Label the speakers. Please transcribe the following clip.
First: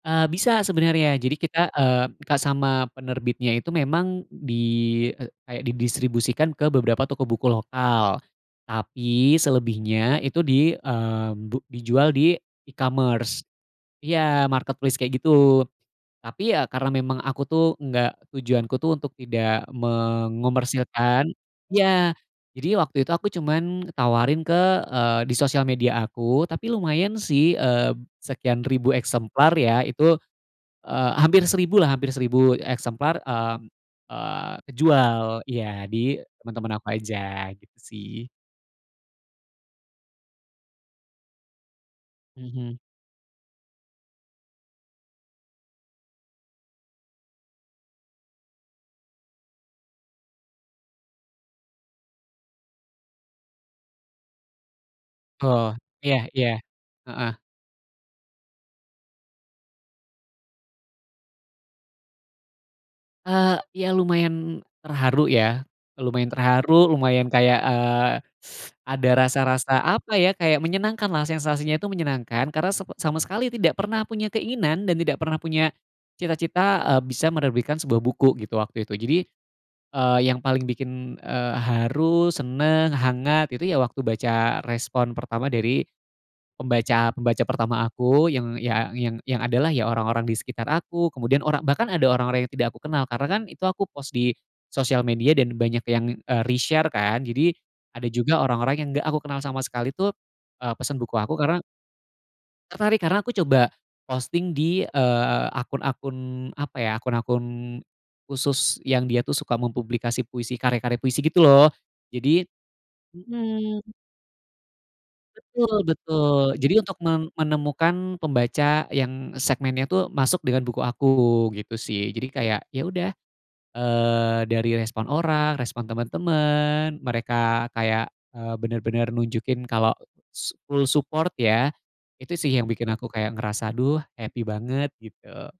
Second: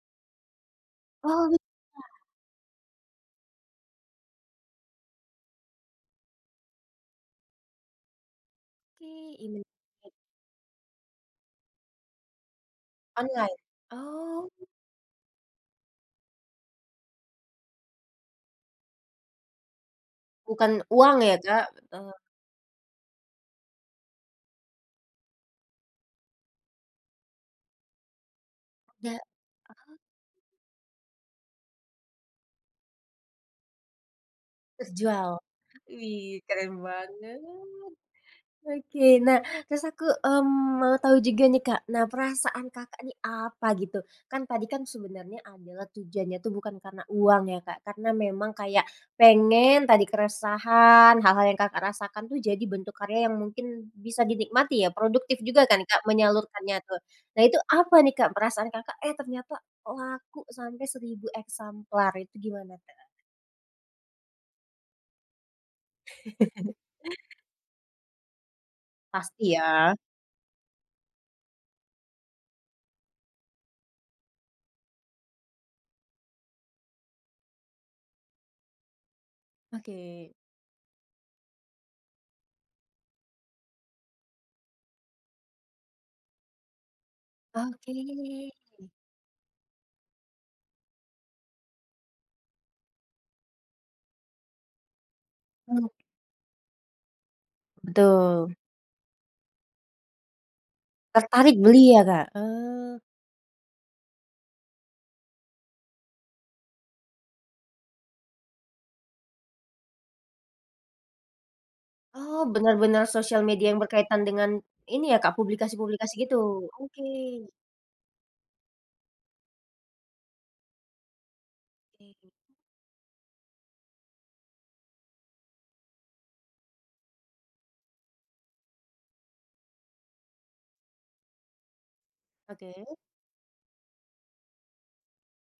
Speaker 1: Ah bisa sebenarnya jadi
Speaker 2: Oh gitu
Speaker 1: kita, eee,
Speaker 2: ya.
Speaker 1: minta sama penerbitnya itu memang di, eee, kayak di distribusikan ke beberapa toko buku lokal,
Speaker 2: Oke,
Speaker 1: tapi
Speaker 2: ini. [unintelligible]
Speaker 1: selebihnya itu di, eee, bu dijual di e-commerce
Speaker 2: Online,
Speaker 1: iya
Speaker 2: oh.
Speaker 1: marketplace kayak gitu. Tapi ya karena memang aku tuh, enggak tujuan ku tuh untuk tidak
Speaker 2: Bukan uang
Speaker 1: mengomersilkan
Speaker 2: ya, Kak, eee
Speaker 1: iya. Jadi waktu itu aku cuman tawarin ke, eee, di sosial media aku, tapi lumayan sih, eee, sekian ribu
Speaker 2: Iya, heeh.
Speaker 1: eksemplar ya itu, eee, hampir 1000 lah, hampir 1000 eksemplar, eee eee,
Speaker 2: Terjual.
Speaker 1: kejual, iya di
Speaker 2: Wih
Speaker 1: teman
Speaker 2: keren
Speaker 1: teman aku
Speaker 2: banget.
Speaker 1: aja gitu sih.
Speaker 2: Oke, nah terus aku, mmm, mau tahu juga nih, Kak. Nah, perasaan
Speaker 1: Mhm.
Speaker 2: Kakak, ini apa gitu kan? Tadi kan sebenarnya adalah tujuannya tuh bukan karena uang ya, Kak, karena memang kayak pengen tadi keresahan, hal hal yang, Kakak rasakan tuh, jadi bentuk karya yang mungkin bisa dinikmati ya. Produktif juga
Speaker 1: Oh,
Speaker 2: kan, Kak,
Speaker 1: iya, iya.
Speaker 2: menyalurkannya tuh.
Speaker 1: Heeh.
Speaker 2: Nah, itu apa nih, Kak, perasaan Kakak, eh ternyata kok laku sampai 1000 eksemplar itu gimana, Kak?
Speaker 1: Eee, iya lumayan terharu ya. Lumayan terharu, lumayan kayak, eee, ada
Speaker 2: Pasti
Speaker 1: rasa rasa
Speaker 2: ya.
Speaker 1: apa ya, kayak menyenangkan lah. Sensasinya itu menyenangkan karena sepe sama sekali tidak pernah punya keinginan dan tidak pernah punya cita cita, eee, bisa menerbitkan sebuah buku gitu waktu itu. Jadi, eee,
Speaker 2: Oke.
Speaker 1: yang paling bikin, eee, haru, seneng, hangat, itu ya waktu baca respon pertama dari pembaca-pembaca pertama
Speaker 2: Oke.
Speaker 1: aku yang, iya, yang yang adalah ya orang orang di sekitar aku. Kemudian orang bahkan ada orang orang yang tidak aku kenal karena kan itu aku post di sosial media dan banyak
Speaker 2: Oh.
Speaker 1: yang, eee, reshare kan. Jadi ada juga
Speaker 2: Betul.
Speaker 1: orang orang yang enggak aku kenal sama sekali tuh, eee, pesen buku aku
Speaker 2: Tertarik
Speaker 1: karena
Speaker 2: beli ya, Kak? Eee.
Speaker 1: Tertarik karena aku coba posting di, eee, akun-akun apa ya, akun-akun khusus yang dia tuh suka mempublikasi puisi, karya karya puisi gitu loh,
Speaker 2: Oh,
Speaker 1: jadi
Speaker 2: bener bener sosial media yang
Speaker 1: mhm.
Speaker 2: berkaitan dengan ini ya, Kak,
Speaker 1: Betul,
Speaker 2: publikasi publikasi
Speaker 1: betul.
Speaker 2: gitu.
Speaker 1: Jadi untuk
Speaker 2: Oke.
Speaker 1: mem menemukan pembaca yang segmennya tuh masuk dengan buku aku gitu sih. Jadi
Speaker 2: [unintelligible]
Speaker 1: kayak ya udah. Eee, dari respon orang, respon temen temen mereka kayak, eee, bener bener nunjukin kalau s full support ya. Itu sih yang
Speaker 2: Oke.
Speaker 1: bikin aku kayak ngerasa, "Duh happy banget," gitu.